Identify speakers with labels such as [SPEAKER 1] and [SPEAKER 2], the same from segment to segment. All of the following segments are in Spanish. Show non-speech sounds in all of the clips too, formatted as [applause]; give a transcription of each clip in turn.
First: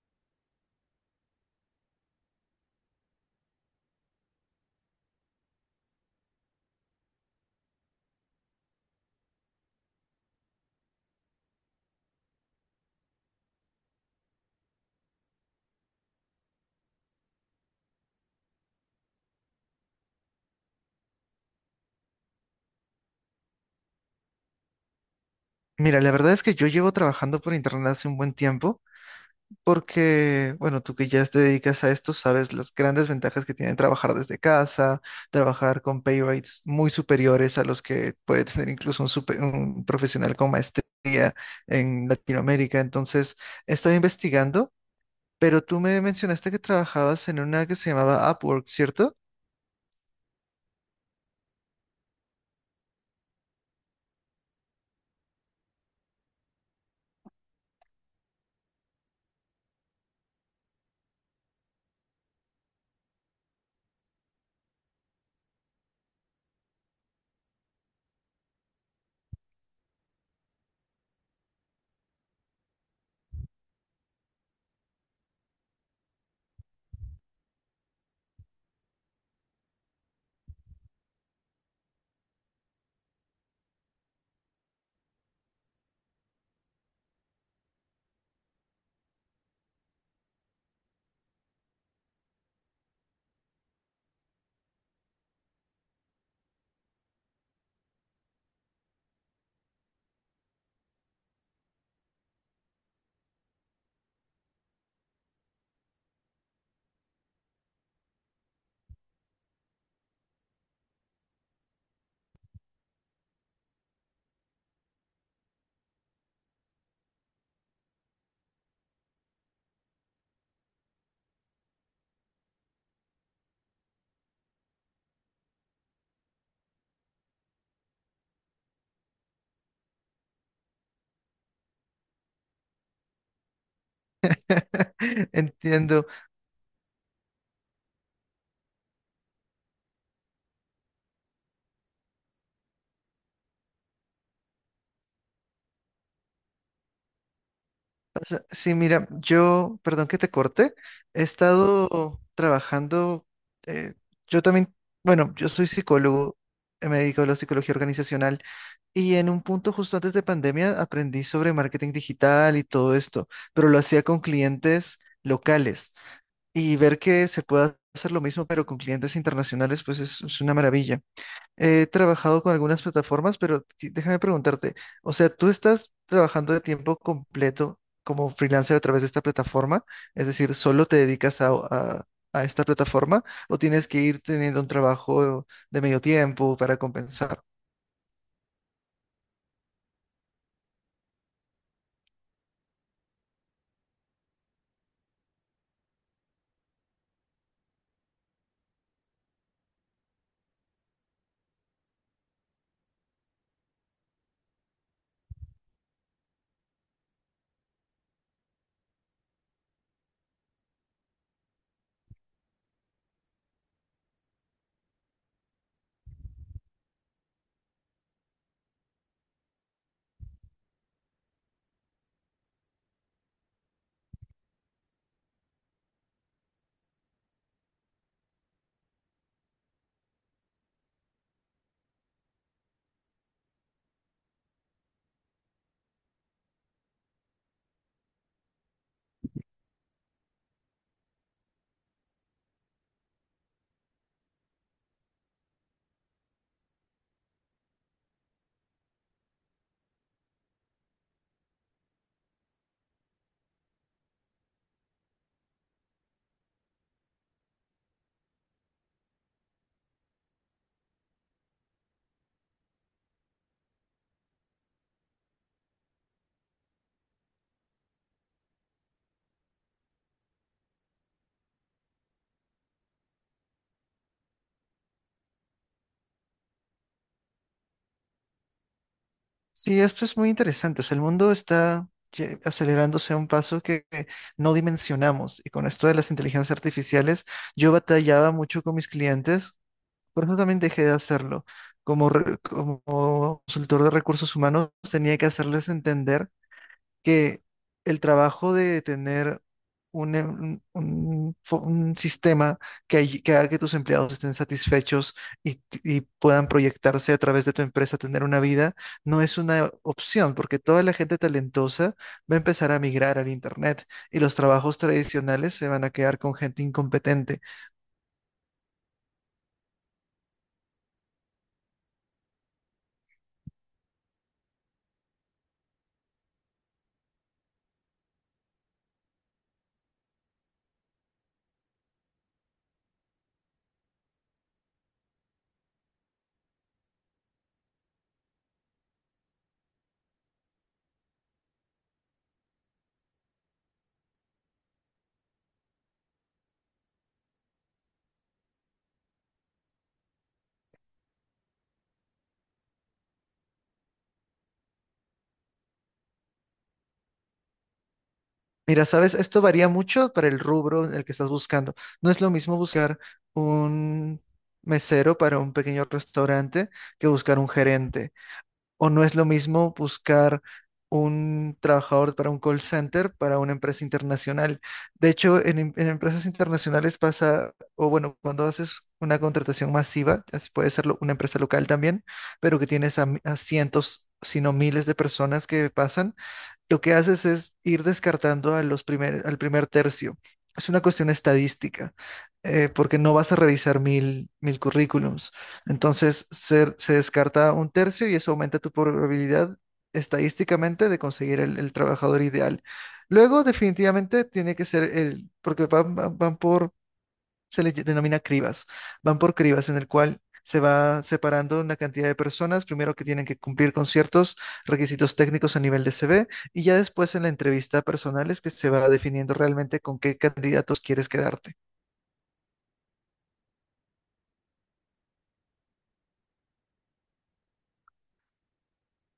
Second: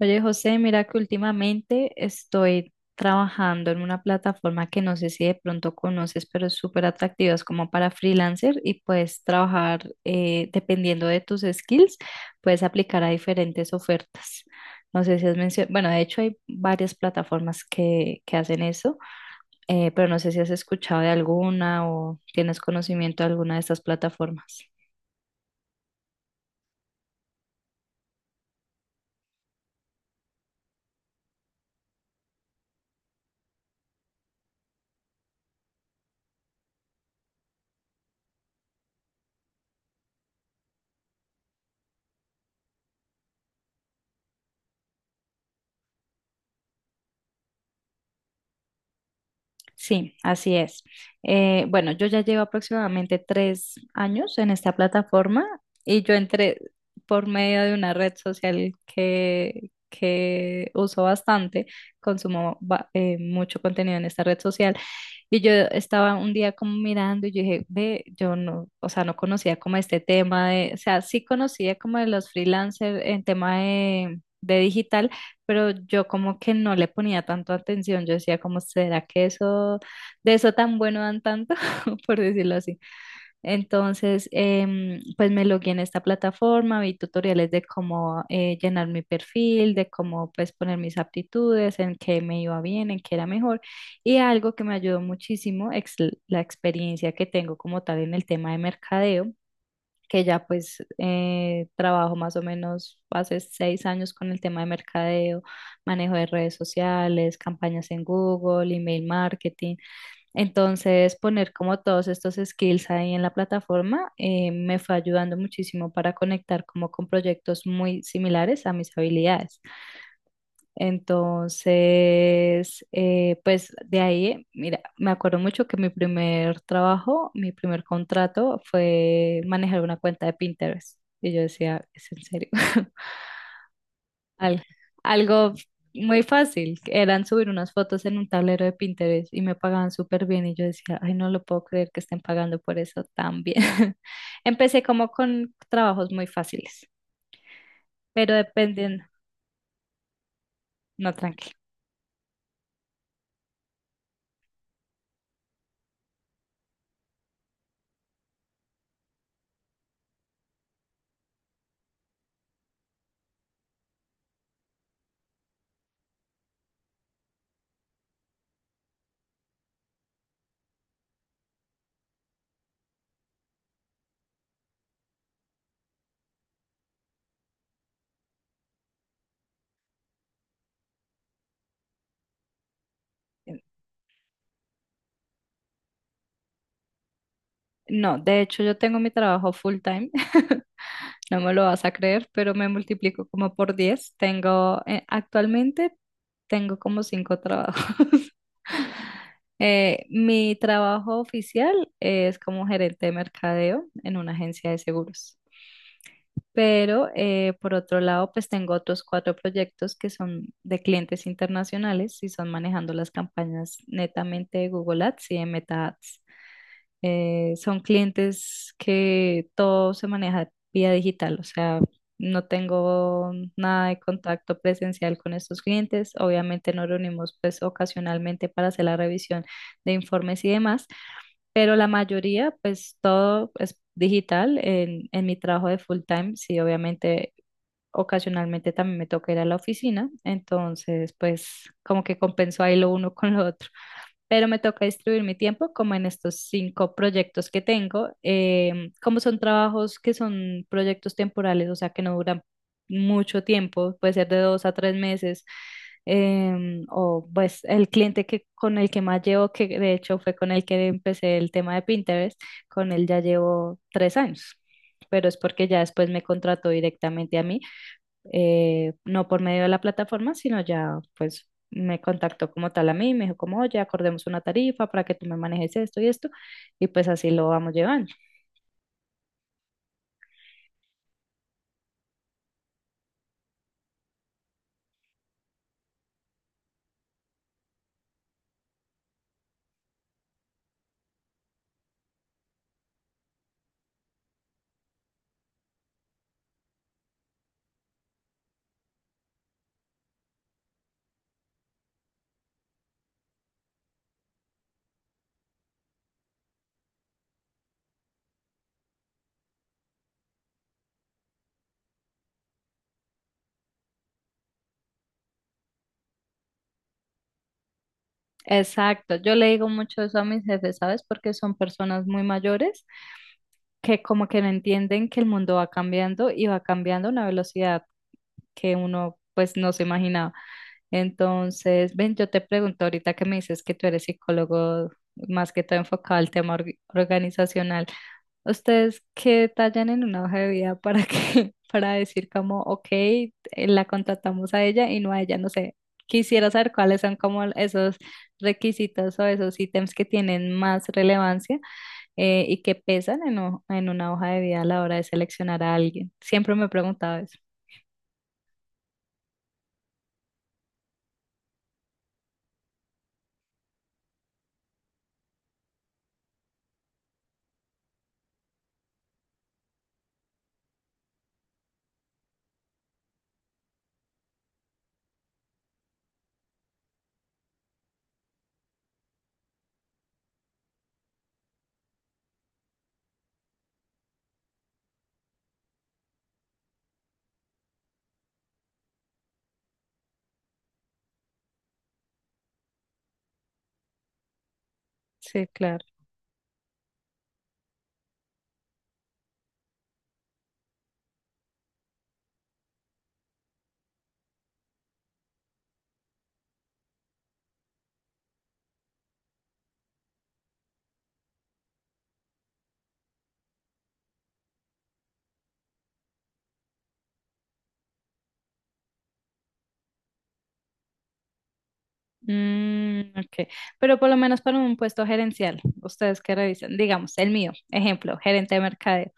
[SPEAKER 1] Oye, José, mira que últimamente estoy trabajando en una plataforma que no sé si de pronto conoces, pero es súper atractiva, es como para freelancer y puedes trabajar dependiendo de tus skills, puedes aplicar a diferentes ofertas. No sé si has mencionado, bueno, de hecho hay varias plataformas que hacen eso, pero no sé si has escuchado de alguna o tienes conocimiento de alguna de estas plataformas.
[SPEAKER 2] Mira, la verdad es que yo llevo trabajando por internet hace un buen tiempo porque, bueno, tú que ya te dedicas a esto, sabes las grandes ventajas que tiene trabajar desde casa, trabajar con pay rates muy superiores a los que puede tener incluso un profesional con maestría en Latinoamérica. Entonces, he estado investigando, pero tú me mencionaste que trabajabas en una que se llamaba Upwork, ¿cierto?
[SPEAKER 1] Sí, así es. Bueno, yo ya llevo aproximadamente 3 años en esta plataforma y yo entré por medio de una red social que uso bastante, consumo mucho contenido en esta red social y yo estaba un día como mirando y yo dije, ve, yo no, o sea, no conocía como este tema de, o sea, sí conocía como de los freelancers en tema de digital, pero yo como que no le ponía tanto atención, yo decía como, ¿será que eso, de eso tan bueno dan tanto? [laughs] por decirlo así. Entonces, pues me logué en esta plataforma, vi tutoriales de cómo llenar mi perfil, de cómo pues poner mis aptitudes, en qué me iba bien, en qué era mejor, y algo que me ayudó muchísimo es la experiencia que tengo como tal en el tema de mercadeo que ya pues trabajo más o menos hace 6 años con el tema de mercadeo, manejo de redes sociales, campañas en Google, email marketing. Entonces, poner como todos estos skills ahí en la plataforma me fue ayudando muchísimo para conectar como con proyectos muy similares a mis habilidades. Entonces, pues de ahí, mira, me acuerdo mucho que mi primer trabajo, mi primer contrato fue manejar una cuenta de Pinterest. Y yo decía, ¿es en serio? [laughs] Al-
[SPEAKER 2] [laughs]
[SPEAKER 1] algo
[SPEAKER 2] Entiendo.
[SPEAKER 1] muy fácil, que eran subir unas fotos en un tablero de Pinterest y me pagaban súper bien. Y yo decía, ay, no lo puedo creer que estén pagando por eso tan bien. [laughs] Empecé como con trabajos muy fáciles,
[SPEAKER 2] O
[SPEAKER 1] pero
[SPEAKER 2] sea, sí,
[SPEAKER 1] dependiendo,
[SPEAKER 2] mira, yo, perdón que te corte,
[SPEAKER 1] no,
[SPEAKER 2] he
[SPEAKER 1] tranquilo.
[SPEAKER 2] estado trabajando, eh, yo también, bueno, yo soy psicólogo, me dedico a la psicología organizacional y en un punto justo antes de pandemia aprendí sobre marketing digital y todo esto, pero lo hacía con clientes locales y ver que se puede hacer lo mismo pero con clientes internacionales, pues es una maravilla. He trabajado con algunas plataformas, pero déjame preguntarte, o sea, ¿tú estás trabajando de tiempo completo como freelancer a través de esta plataforma? Es decir, ¿solo te dedicas a esta plataforma o tienes que ir teniendo un trabajo de medio tiempo para compensar?
[SPEAKER 1] No, de hecho yo tengo mi trabajo full time, [laughs] no me lo vas a creer, pero me multiplico como por 10. Tengo, actualmente tengo como 5 trabajos. [laughs] Mi trabajo oficial es como gerente de mercadeo en una agencia de seguros. Pero por otro lado, pues tengo otros 4 proyectos que son de clientes internacionales y son manejando las campañas netamente de Google Ads y de Meta Ads. Son clientes que todo se maneja vía digital, o sea, no tengo nada de contacto presencial con estos clientes. Obviamente nos reunimos pues ocasionalmente para hacer la revisión de informes y demás, pero la mayoría pues todo es digital en mi trabajo de full time, sí, obviamente. Ocasionalmente también me toca ir a la oficina, entonces pues como que compenso ahí lo uno con lo otro, pero me toca distribuir mi tiempo como en estos 5 proyectos que tengo, como son trabajos que son proyectos temporales, o sea, que no duran mucho tiempo, puede ser de 2 a 3 meses, o pues el cliente que, con el que más llevo, que de hecho fue con el que empecé el tema de Pinterest, con él ya llevo 3 años. Pero es porque ya después me contrató directamente a mí, no por medio de la plataforma, sino ya pues me contactó como tal a mí, me dijo como, oye, acordemos una tarifa para que tú me manejes esto y esto, y pues así lo vamos llevando.
[SPEAKER 2] Sí, esto es muy interesante. O sea, el mundo está acelerándose a un paso que no dimensionamos. Y con esto de las inteligencias artificiales, yo batallaba mucho con mis clientes. Por eso también dejé de hacerlo. Como consultor de recursos humanos, tenía que hacerles entender que el trabajo de tener un, em- un- fo- un sistema que haga que tus empleados estén satisfechos y puedan proyectarse a través de tu empresa, tener una vida, no es una opción, porque toda la gente talentosa va a empezar a migrar al Internet y los trabajos tradicionales se van a quedar con gente incompetente.
[SPEAKER 1] Exacto, yo le digo mucho eso a mis jefes, ¿sabes? Porque son personas muy mayores que como que no entienden que el mundo va cambiando y va cambiando a una velocidad que uno pues no se imaginaba. Entonces, ven, yo te pregunto ahorita que me dices que tú eres psicólogo más que todo enfocado al tema organizacional. ¿Ustedes qué detallan en una hoja de vida para que, [laughs] para decir como, ok, la contratamos a ella y no a ella? No sé, quisiera saber cuáles son como esos requisitos o esos ítems que tienen más relevancia y que pesan en, en una hoja de vida a la hora de seleccionar a alguien. Siempre me he preguntado eso.
[SPEAKER 2] Mira, sabes, esto varía mucho para el rubro en el que estás buscando. No es lo mismo buscar un mesero para un pequeño restaurante que buscar un gerente. O no es lo mismo buscar un trabajador para un call center para una empresa internacional. De hecho, en empresas internacionales pasa, o bueno, cuando haces una contratación masiva, ya se puede ser una empresa local también, pero que tienes a cientos, si no miles de personas que pasan. Lo que haces es ir descartando al primer tercio. Es una cuestión estadística, porque no vas a revisar mil, mil currículums.
[SPEAKER 1] Sí, claro.
[SPEAKER 2] Entonces, se descarta un tercio y eso aumenta tu probabilidad estadísticamente de conseguir el trabajador ideal. Luego, definitivamente, tiene que ser el, porque van por, se denomina cribas. Van por cribas en el cual se va separando una cantidad de personas, primero que tienen que cumplir con ciertos requisitos técnicos a nivel de CV y ya después en la entrevista personal es que se va definiendo realmente con qué candidatos quieres quedarte.
[SPEAKER 1] Mm, ok, pero por lo menos para un puesto gerencial, ¿ustedes qué revisan? Digamos, el mío, ejemplo, gerente de mercadeo.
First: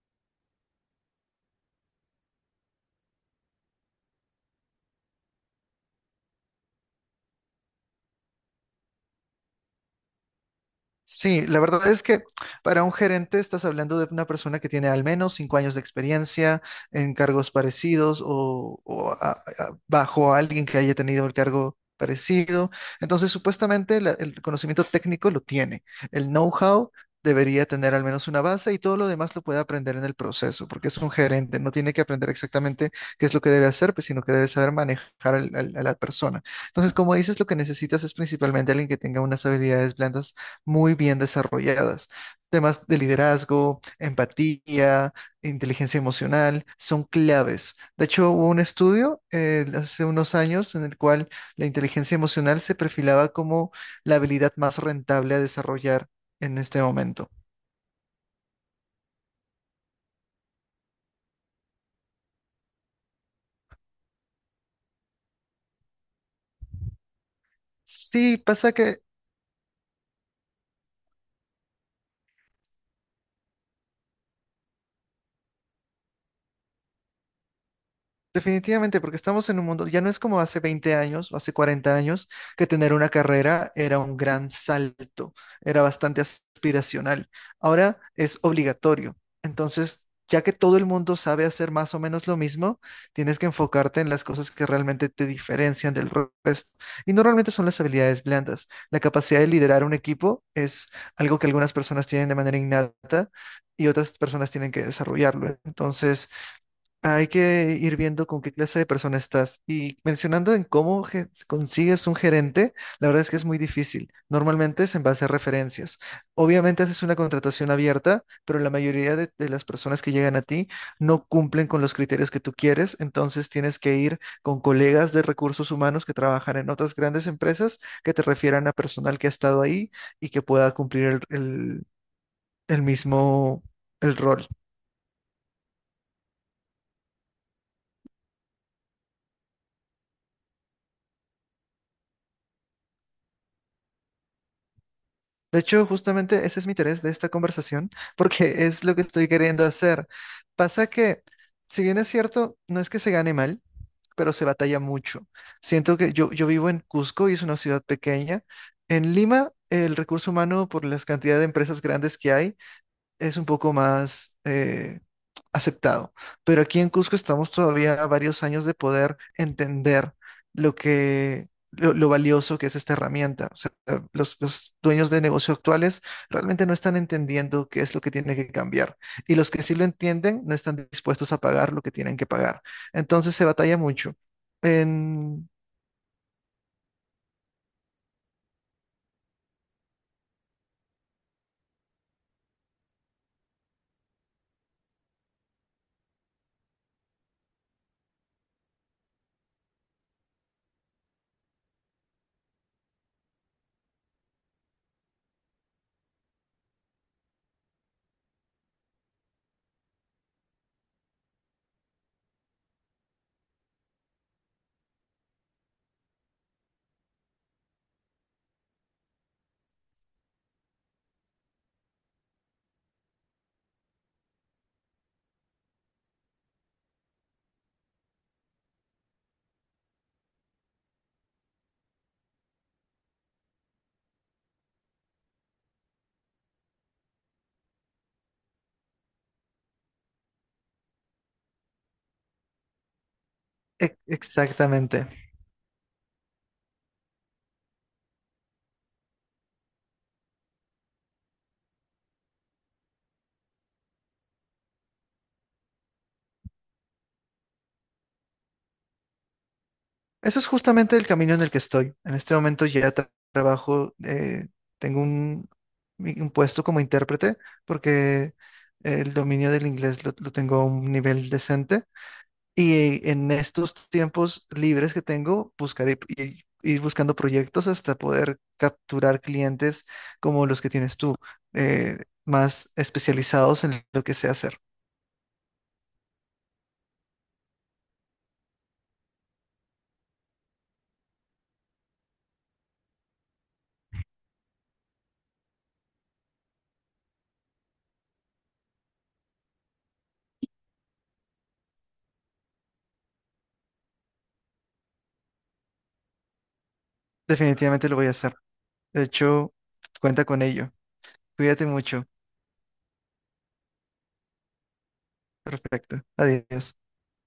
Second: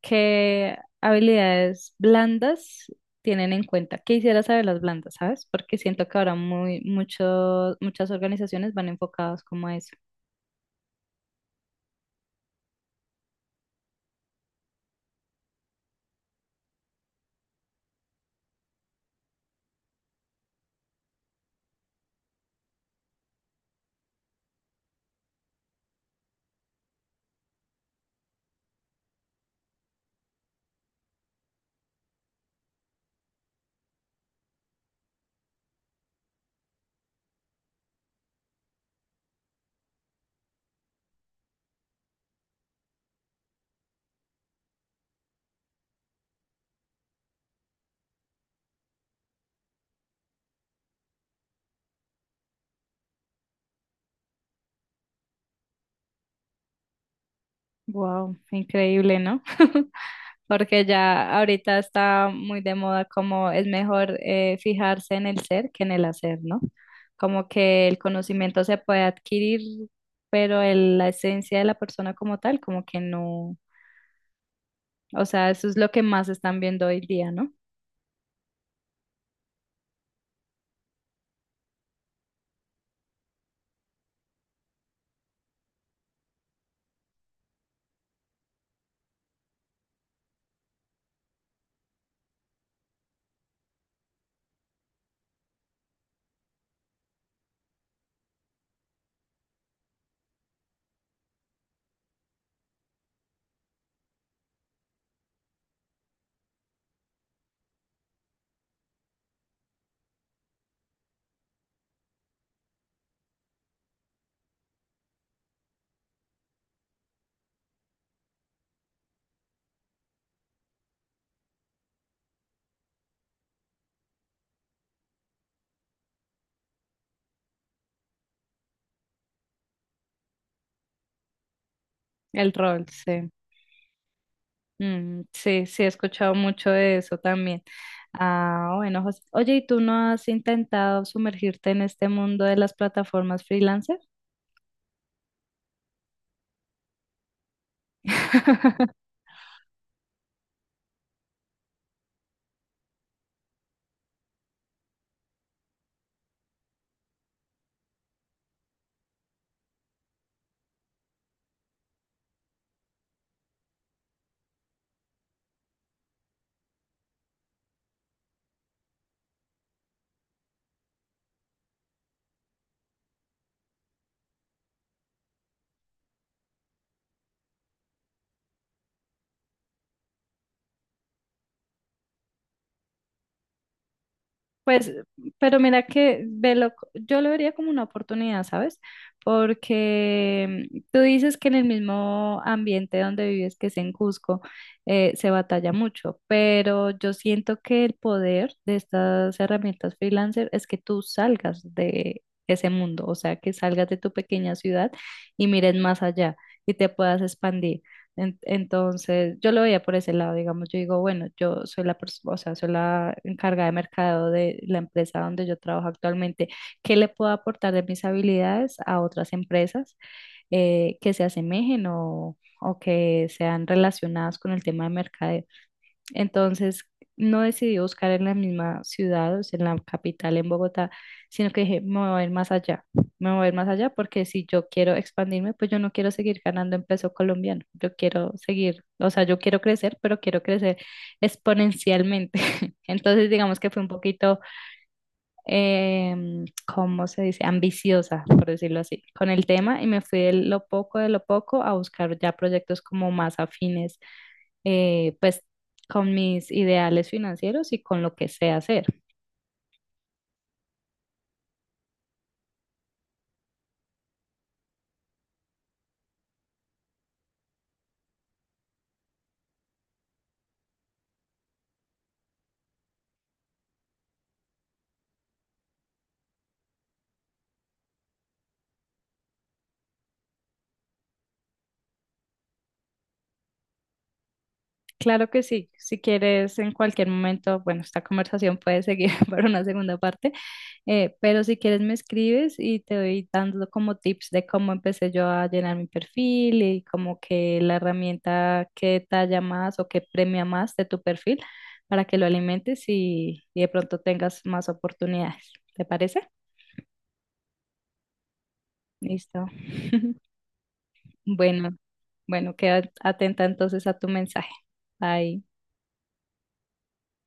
[SPEAKER 1] ¿Qué habilidades blandas tienen en cuenta? Quisiera saber las blandas, ¿sabes? Porque siento que ahora muchas organizaciones van enfocadas como a eso.
[SPEAKER 2] Sí, la verdad es que para un gerente estás hablando de una persona que tiene al menos 5 años de experiencia en cargos parecidos o bajo a alguien que haya tenido el cargo parecido. Entonces, supuestamente el conocimiento técnico lo tiene. El know-how debería tener al menos una base y todo lo demás lo puede aprender en el proceso, porque es un gerente, no tiene que aprender exactamente qué es lo que debe hacer, pues, sino que debe saber manejar a la persona. Entonces, como dices, lo que necesitas es principalmente alguien que tenga unas habilidades blandas muy bien desarrolladas. Temas de liderazgo, empatía, inteligencia emocional son claves. De hecho, hubo un estudio hace unos años en el cual la inteligencia emocional se perfilaba como la habilidad más rentable a desarrollar en este momento.
[SPEAKER 1] Wow, increíble, ¿no? [laughs] Porque ya ahorita está muy de moda como es mejor fijarse en el ser que en el hacer, ¿no? Como que el
[SPEAKER 2] Sí,
[SPEAKER 1] conocimiento
[SPEAKER 2] pasa
[SPEAKER 1] se
[SPEAKER 2] que
[SPEAKER 1] puede adquirir, pero la esencia de la persona como tal, como que no. O sea, eso es lo que más están viendo hoy día, ¿no?
[SPEAKER 2] definitivamente, porque estamos en un mundo, ya no es como hace 20 años o hace 40 años, que tener una carrera era un gran salto, era bastante aspiracional. Ahora es obligatorio. Entonces, ya que todo el mundo sabe hacer más o menos lo mismo, tienes que enfocarte en las cosas que realmente te diferencian del resto. Y normalmente son las habilidades blandas. La capacidad de liderar un equipo es algo que algunas personas tienen de manera innata y otras personas tienen que desarrollarlo. Entonces, hay que ir viendo con qué clase de persona estás. Y mencionando en cómo consigues un gerente, la verdad es que es muy difícil. Normalmente es en base a referencias. Obviamente haces una contratación abierta, pero la mayoría de las personas que llegan a ti no cumplen con los criterios que tú quieres. Entonces tienes que ir con colegas de recursos humanos que trabajan en otras grandes empresas que te refieran a personal que ha estado ahí y que pueda cumplir el, el
[SPEAKER 1] El
[SPEAKER 2] el
[SPEAKER 1] rol, sí.
[SPEAKER 2] mismo, el rol.
[SPEAKER 1] Mm, sí, sí, he escuchado mucho de eso también. Ah, bueno, José. Oye, ¿y tú no has intentado sumergirte en este mundo de las plataformas freelancer?
[SPEAKER 2] De hecho, justamente ese es mi interés de esta conversación, [laughs] porque es
[SPEAKER 1] [laughs]
[SPEAKER 2] lo que estoy queriendo hacer. Pasa que, si bien es cierto, no es que se gane mal, pero se batalla mucho. Siento que yo vivo en Cusco y es una ciudad pequeña. En Lima, el recurso humano, por las cantidad de empresas grandes que hay, es un poco más aceptado. Pero aquí en Cusco estamos todavía a varios años de poder entender lo valioso que es esta herramienta. O sea, los dueños de negocio actuales realmente no están entendiendo qué es lo que tiene que cambiar. Y los que sí lo entienden no están dispuestos a pagar lo que tienen que pagar. Entonces se batalla mucho.
[SPEAKER 1] Pues,
[SPEAKER 2] En...
[SPEAKER 1] pero mira que velo, yo lo vería como una oportunidad, ¿sabes? Porque mm, tú dices que en el mismo ambiente donde vives, que es en Cusco, se batalla mucho, pero yo siento que el poder de estas herramientas freelancer es que tú salgas de ese mundo, o sea, que salgas de tu pequeña ciudad y mires más allá y te puedas expandir. Entonces, yo lo veía por ese lado, digamos, yo digo, bueno, yo soy la persona, o sea, soy la encargada de mercado de la empresa donde yo trabajo actualmente. ¿Qué le puedo aportar de mis habilidades a otras empresas que se asemejen o que sean relacionadas con el tema de mercadeo? Entonces, no decidí buscar en la misma ciudad, o sea, en la capital, en Bogotá, sino que dije, me voy a ir más allá, me voy a ir más allá porque si yo quiero expandirme, pues yo no quiero seguir ganando en peso colombiano, yo quiero seguir, o sea, yo quiero crecer, pero quiero crecer exponencialmente. [laughs] Entonces, digamos que fue un poquito,
[SPEAKER 2] Exactamente.
[SPEAKER 1] em, ¿cómo se dice? Ambiciosa, por decirlo así, con el tema y me fui de lo poco a buscar ya proyectos como más afines pues con mis ideales financieros y con lo que sé hacer.
[SPEAKER 2] Eso es justamente el camino en el que estoy. En este momento ya trabajo, tengo un puesto como intérprete porque el dominio del inglés lo tengo a un nivel decente y en estos tiempos libres que tengo, buscaré ir buscando proyectos hasta poder capturar clientes como los que tienes tú, eh, más especializados en lo que sé hacer.
[SPEAKER 1] Claro que sí, si quieres en cualquier momento, bueno, esta conversación puede seguir [laughs] para una segunda parte, pero si quieres me escribes y te doy dando como tips de cómo empecé yo a llenar mi perfil y como que la herramienta que talla más o que premia más de tu perfil para que lo alimentes y de pronto tengas más oportunidades. ¿Te parece?
[SPEAKER 2] Definitivamente lo voy a hacer. De
[SPEAKER 1] Listo.
[SPEAKER 2] hecho, cuenta
[SPEAKER 1] [laughs]
[SPEAKER 2] con ello. Cuídate
[SPEAKER 1] Bueno,
[SPEAKER 2] mucho.
[SPEAKER 1] bueno, queda atenta entonces a tu mensaje. Bye.
[SPEAKER 2] Perfecto. Adiós.